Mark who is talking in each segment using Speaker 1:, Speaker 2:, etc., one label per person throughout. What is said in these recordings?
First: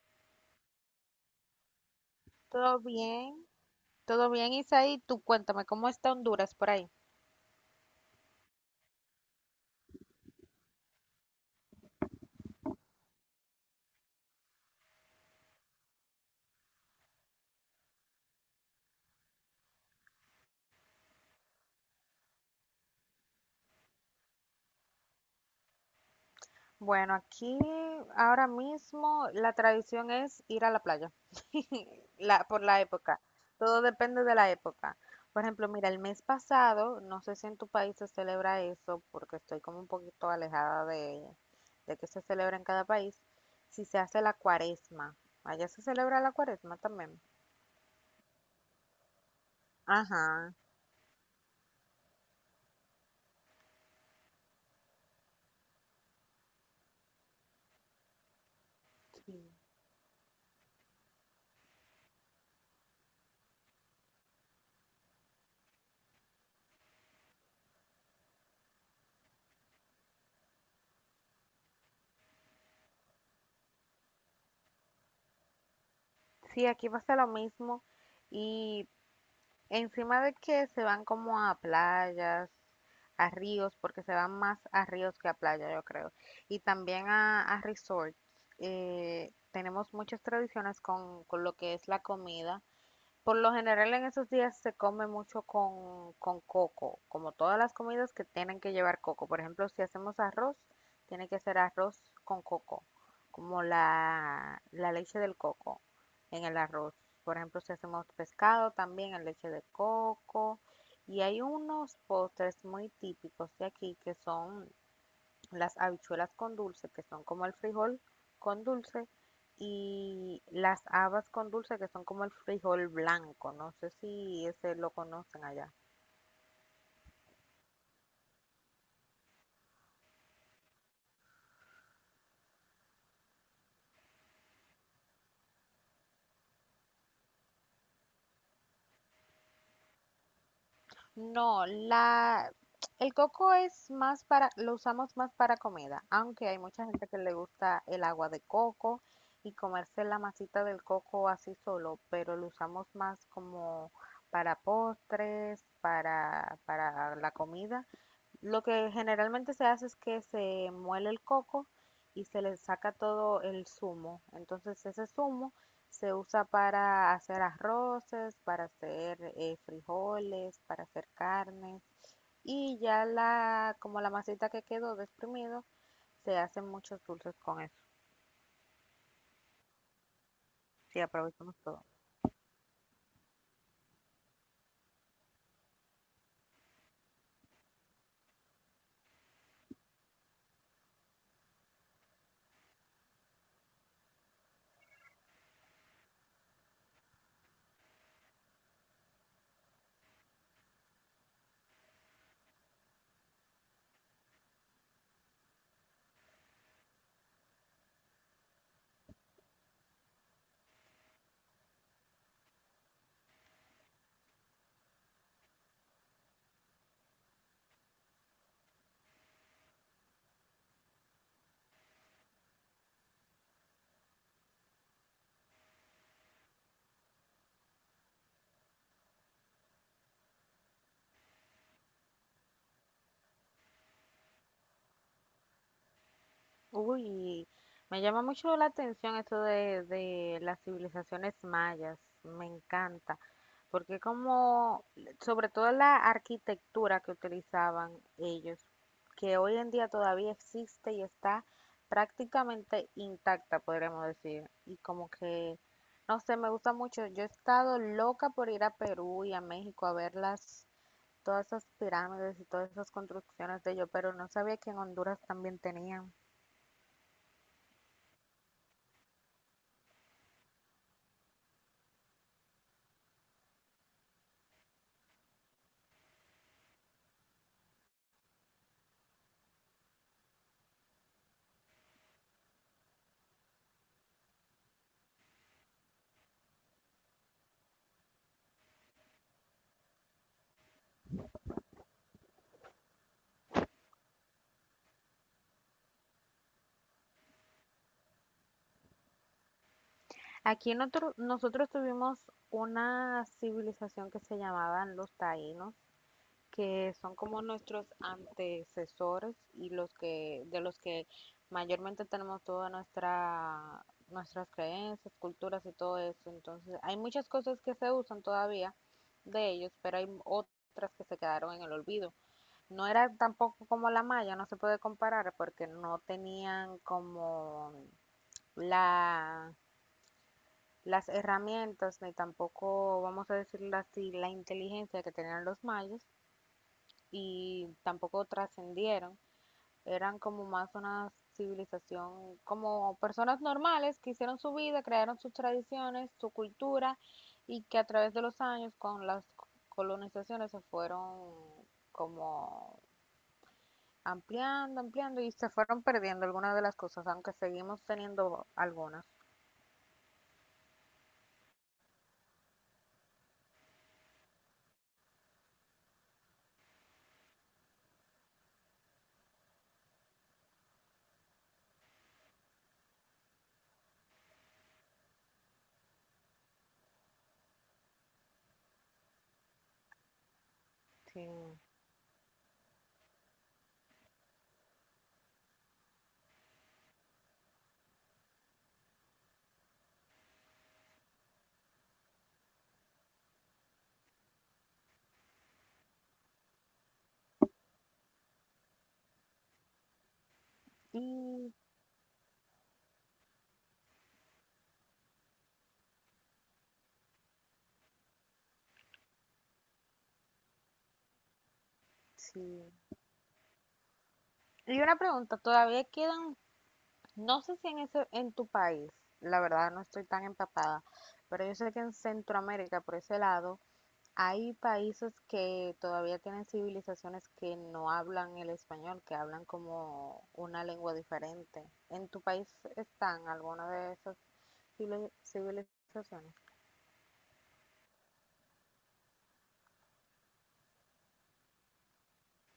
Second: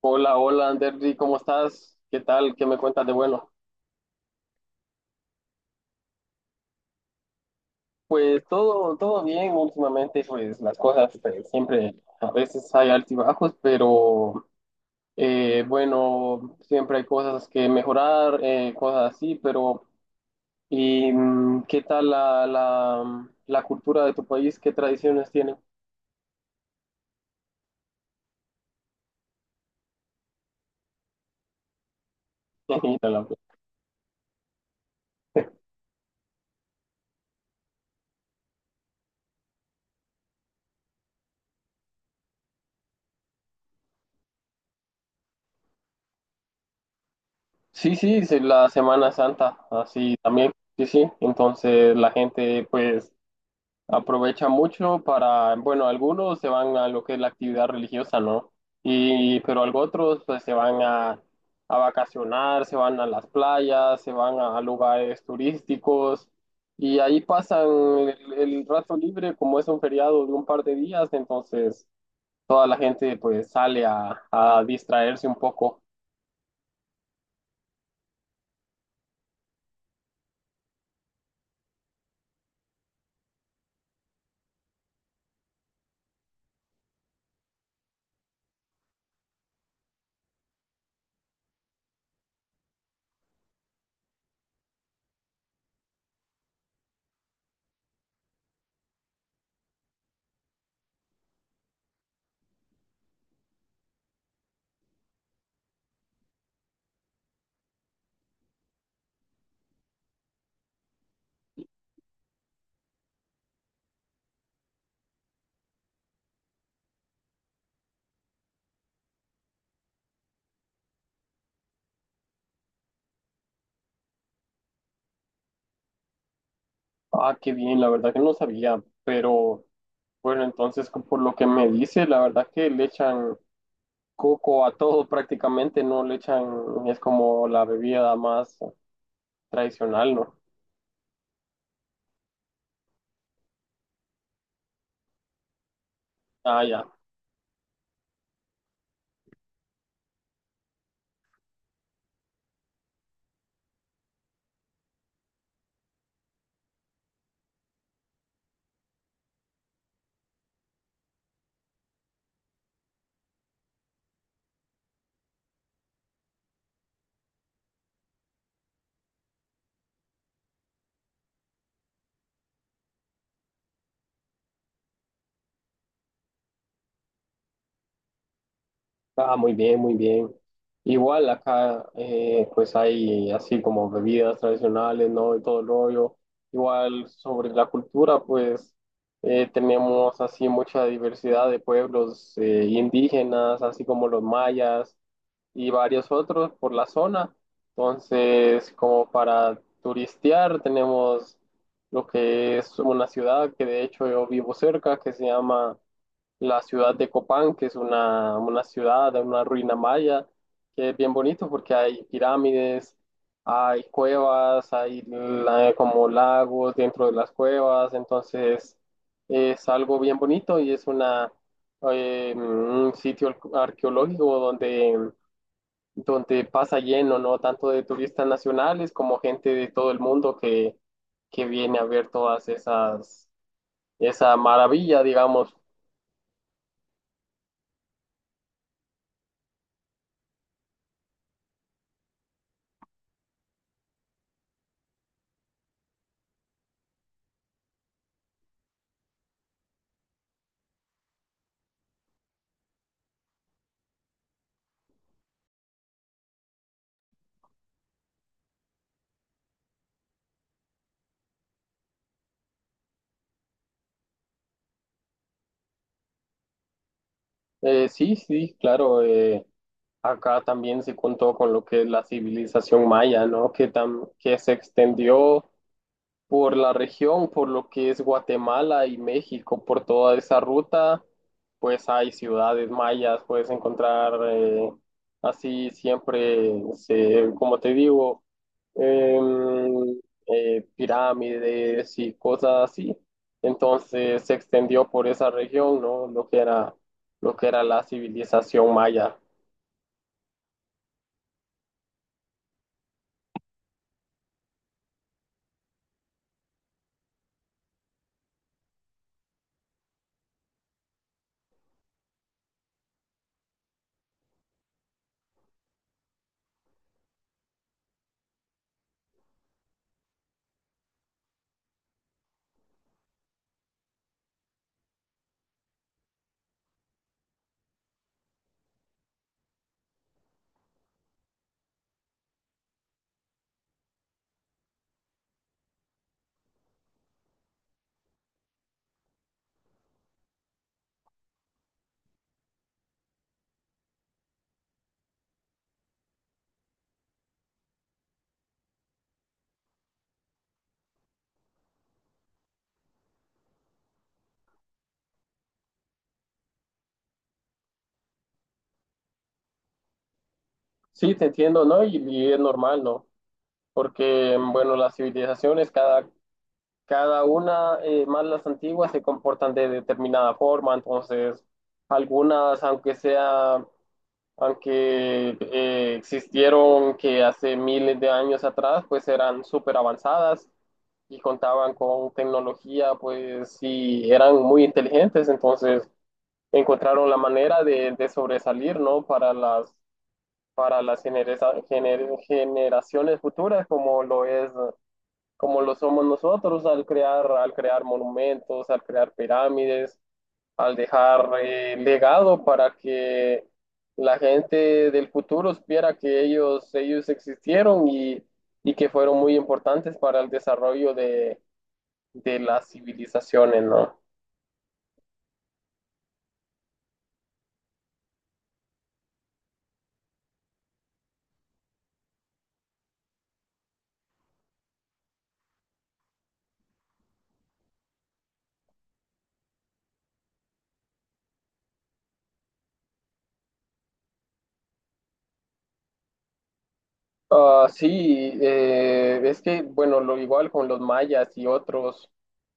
Speaker 1: Hola, hola, Anderly, ¿cómo estás? ¿Qué tal? ¿Qué me
Speaker 2: Todo
Speaker 1: cuentas de
Speaker 2: bien,
Speaker 1: bueno?
Speaker 2: todo bien, Isaí. Tú cuéntame, ¿cómo está Honduras por ahí?
Speaker 1: Pues todo bien últimamente, pues las cosas pues, siempre, a veces hay altibajos, pero bueno, siempre hay cosas que mejorar, cosas así, pero ¿y qué tal la cultura de tu país? ¿Qué tradiciones tienen?
Speaker 2: Bueno, aquí ahora mismo la tradición es ir a la playa, la, por la época. Todo depende de la época. Por ejemplo, mira, el mes pasado, no sé si en tu país se celebra eso, porque estoy como un poquito alejada de que se celebra en cada país, si se hace la cuaresma. Allá se celebra la cuaresma también.
Speaker 1: Sí, sí, sí, la Semana Santa, así también,
Speaker 2: Ajá.
Speaker 1: sí, sí, entonces la gente pues aprovechan mucho para, bueno, algunos se van a lo que es la actividad religiosa, ¿no?
Speaker 2: Sí,
Speaker 1: Y, pero algunos otros pues a vacacionar, se van a las playas, se van a lugares turísticos, y ahí pasan el rato libre, como es un feriado de un par de días. Entonces toda la gente pues sale a distraerse un poco.
Speaker 2: Sí, aquí pasa lo mismo. Y encima de que se van como a playas, a ríos, porque se van más a ríos que a playa, yo creo. Y también a resorts. Tenemos muchas tradiciones con lo que es la comida. Por lo general en esos días se come mucho con coco, como todas las comidas que tienen que llevar coco. Por ejemplo, si hacemos arroz, tiene que ser arroz con coco, como la leche del coco en el arroz. Por ejemplo, si hacemos pescado, también en leche de coco. Y hay unos postres muy típicos de aquí que son las habichuelas con dulce, que son como el frijol con dulce, y las habas con dulce, que son como el frijol blanco. No sé si ese lo conocen allá.
Speaker 1: Ah, qué bien, la verdad que no sabía, pero bueno, entonces por lo que me dice, la verdad que le echan coco a todo prácticamente, no le echan, es como la bebida más tradicional, ¿no?
Speaker 2: No, el coco es más para, lo usamos más para comida, aunque hay
Speaker 1: Ah, ya.
Speaker 2: mucha gente que le gusta el agua de coco y comerse la masita del coco así solo, pero lo usamos más como para postres, para la comida. Lo que generalmente se hace es que se muele el coco y se le saca todo el zumo. Entonces ese zumo se usa para hacer arroces, para hacer frijoles, para hacer carnes. Y ya la, como la masita que quedó de exprimido, se hacen muchos dulces con eso.
Speaker 1: Ah, muy bien, muy bien.
Speaker 2: Sí,
Speaker 1: Igual
Speaker 2: aprovechamos todo.
Speaker 1: acá, pues hay así como bebidas tradicionales, ¿no? Y todo el rollo. Igual sobre la cultura, pues tenemos así mucha diversidad de pueblos indígenas, así como los mayas, y varios otros por la zona. Entonces, como para turistear, tenemos lo que es una ciudad, que de hecho yo vivo cerca, que se llama la ciudad de Copán, que es una ciudad, una ruina maya, que es bien bonito porque hay pirámides, hay cuevas, hay como lagos dentro de las cuevas. Entonces es algo bien bonito y es una, un sitio arqueológico donde pasa lleno, ¿no? Tanto de turistas nacionales como gente de todo el mundo que viene a ver todas esas, esa maravilla, digamos.
Speaker 2: Uy, me llama mucho la atención esto de las civilizaciones mayas, me encanta, porque como, sobre todo la arquitectura que utilizaban ellos, que hoy en día todavía existe y está prácticamente intacta, podríamos decir, y como que, no sé, me gusta mucho, yo he estado loca por ir a Perú y a México a ver las, todas esas pirámides y todas esas construcciones de ellos, pero no sabía que en Honduras también tenían.
Speaker 1: Sí, sí, claro, acá también se contó con lo que es la civilización maya, ¿no? Que se extendió por la región, por lo que es Guatemala y México, por toda esa ruta. Pues hay ciudades mayas, puedes encontrar así siempre, como te digo, em, pirámides y cosas así. Entonces se extendió por esa región, ¿no? Lo que era la civilización maya.
Speaker 2: Aquí nosotros tuvimos una civilización que se llamaban los taínos, que son como nuestros antecesores y los que, de los que mayormente tenemos toda nuestra, nuestras creencias, culturas y todo eso. Entonces, hay muchas cosas que se usan todavía de ellos, pero hay otras que se quedaron en el olvido. No era tampoco como la maya, no se puede comparar porque no tenían como la las herramientas, ni tampoco, vamos a decirlo así, la inteligencia que tenían los mayas y tampoco trascendieron. Eran como más una civilización, como personas normales que hicieron su vida, crearon sus tradiciones, su cultura y que a través de los años con las colonizaciones se fueron como ampliando, ampliando y se fueron perdiendo algunas de las cosas, aunque seguimos teniendo algunas.
Speaker 1: Sí, te entiendo, ¿no? Y es normal, ¿no? Porque, bueno, las civilizaciones, cada una, más las antiguas, se comportan de determinada forma. Entonces algunas, aunque sea, aunque existieron que hace miles de años atrás, pues eran súper avanzadas y
Speaker 2: Sí.
Speaker 1: contaban con tecnología, pues sí, eran muy inteligentes. Entonces encontraron la manera de sobresalir, ¿no? Para las generaciones futuras, como lo somos nosotros, al crear monumentos, al crear pirámides, al dejar
Speaker 2: Y
Speaker 1: legado para que la gente del futuro supiera que ellos existieron, y que fueron muy importantes para el desarrollo de las
Speaker 2: sí,
Speaker 1: civilizaciones, ¿no?
Speaker 2: y una pregunta, todavía quedan, no sé si en ese, en tu país, la verdad no estoy tan empapada, pero yo sé que en Centroamérica, por ese lado, hay países que todavía tienen civilizaciones que no hablan el español, que hablan como una lengua diferente. ¿En tu país están alguna de esas civilizaciones?
Speaker 1: Ah, sí, es que, bueno, lo igual con los mayas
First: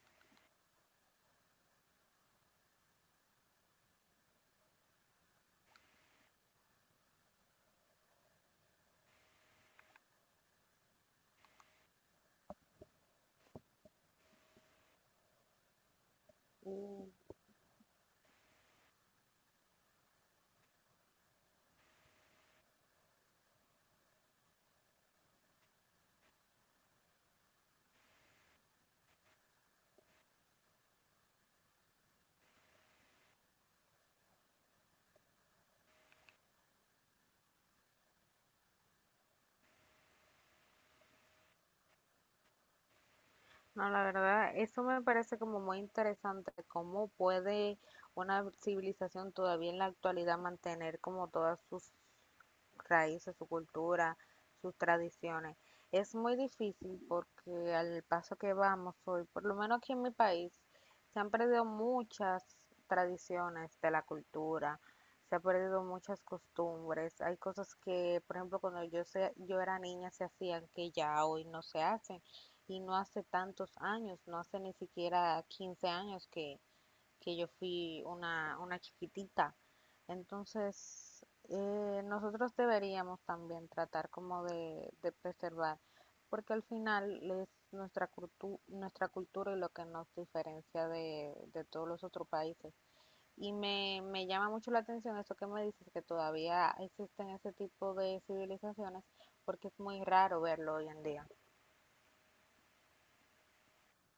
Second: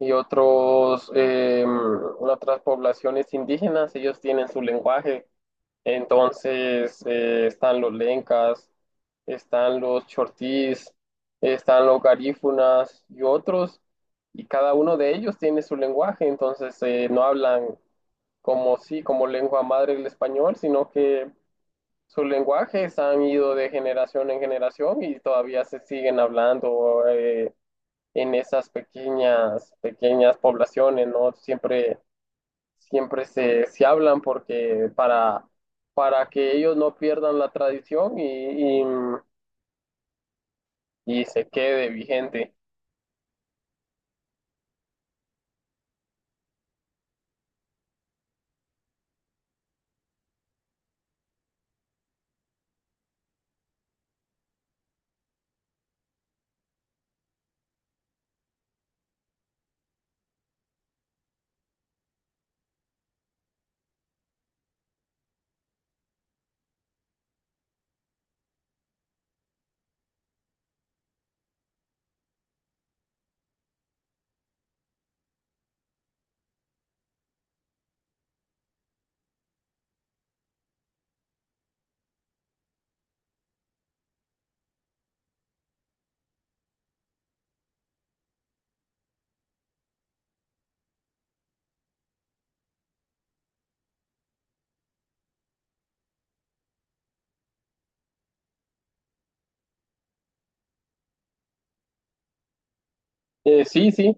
Speaker 1: y otros, otras poblaciones indígenas, ellos tienen su lenguaje. Entonces están los lencas, están los chortís, están los garífunas y otros, y cada uno de ellos tiene su lenguaje. Entonces no hablan como sí, como lengua madre el español, sino que sus lenguajes han ido de generación en generación y todavía se siguen hablando en esas pequeñas poblaciones, ¿no? Siempre se hablan porque para que ellos no pierdan la tradición y se quede vigente.
Speaker 2: No, la verdad, eso me parece como muy interesante, cómo puede una civilización todavía en la actualidad mantener como todas sus raíces, su cultura, sus tradiciones. Es muy difícil porque al paso que vamos hoy, por lo menos aquí en mi país, se han perdido muchas tradiciones de la cultura, se han perdido muchas costumbres. Hay cosas que, por ejemplo, cuando yo era niña se hacían que ya hoy no se hacen y no hace tantos años, no hace ni siquiera 15 años que yo fui una chiquitita. Entonces, nosotros deberíamos también tratar como de preservar, porque al final es nuestra cultura y lo que nos diferencia de todos los otros países. Me llama mucho la atención esto que me dices, que todavía existen ese tipo de civilizaciones, porque es muy raro verlo hoy en día.
Speaker 1: Sí, sí,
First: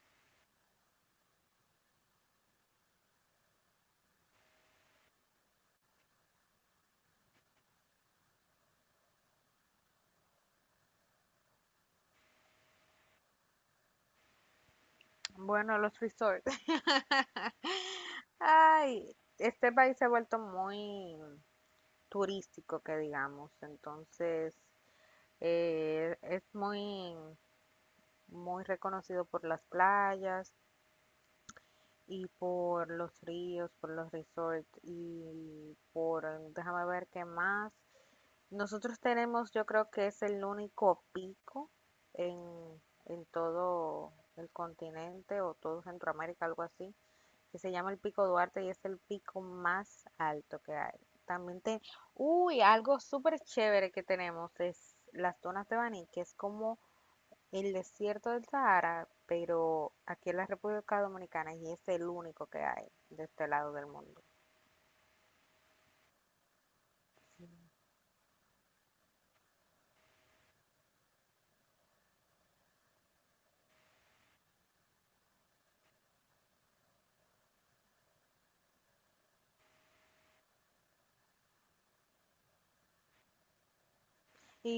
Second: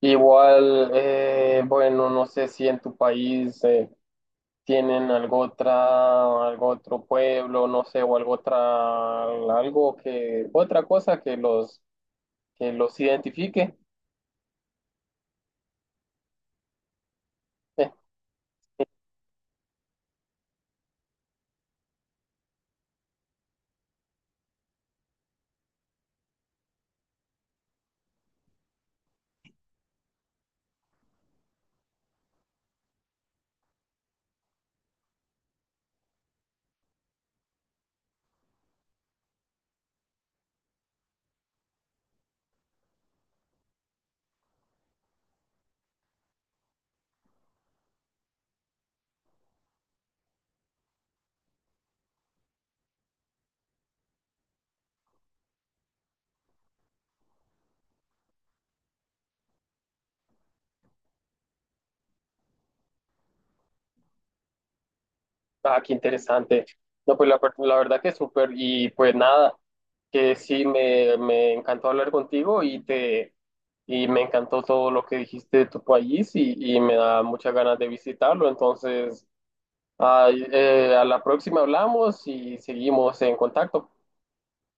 Speaker 1: igual, bueno, no sé si en tu país tienen algo otra, algo otro pueblo, no sé, o algo otra, algo que, otra cosa que los identifique.
Speaker 2: Bueno, los resorts. Ay, este país se ha vuelto muy turístico, que digamos. Entonces, eh, es muy, muy reconocido por las playas y por los ríos, por los resorts y por, déjame ver qué más. Nosotros tenemos, yo creo que es el único pico en, en todo el continente o todo Centroamérica, algo así que se llama el Pico Duarte y es el pico más alto que hay. También te... Uy, algo súper chévere que tenemos es las dunas de Baní, que es como el desierto del Sahara, pero aquí en la República Dominicana y es el único que hay de este lado del mundo.
Speaker 1: Ah, qué interesante. No, pues
Speaker 2: Sí.
Speaker 1: la verdad que súper. Y pues nada, que sí, me encantó hablar contigo, y me encantó todo lo que dijiste de tu país, y me da muchas ganas de visitarlo. Entonces, ay, a la próxima hablamos y seguimos en contacto.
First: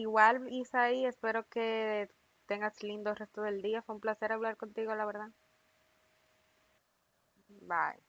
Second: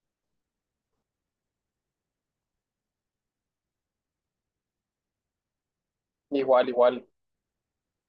Speaker 2: Igual, Isaí, espero que tengas lindo resto del día. Fue un placer hablar contigo, la verdad.
Speaker 1: Igual, igual.
Speaker 2: Bye.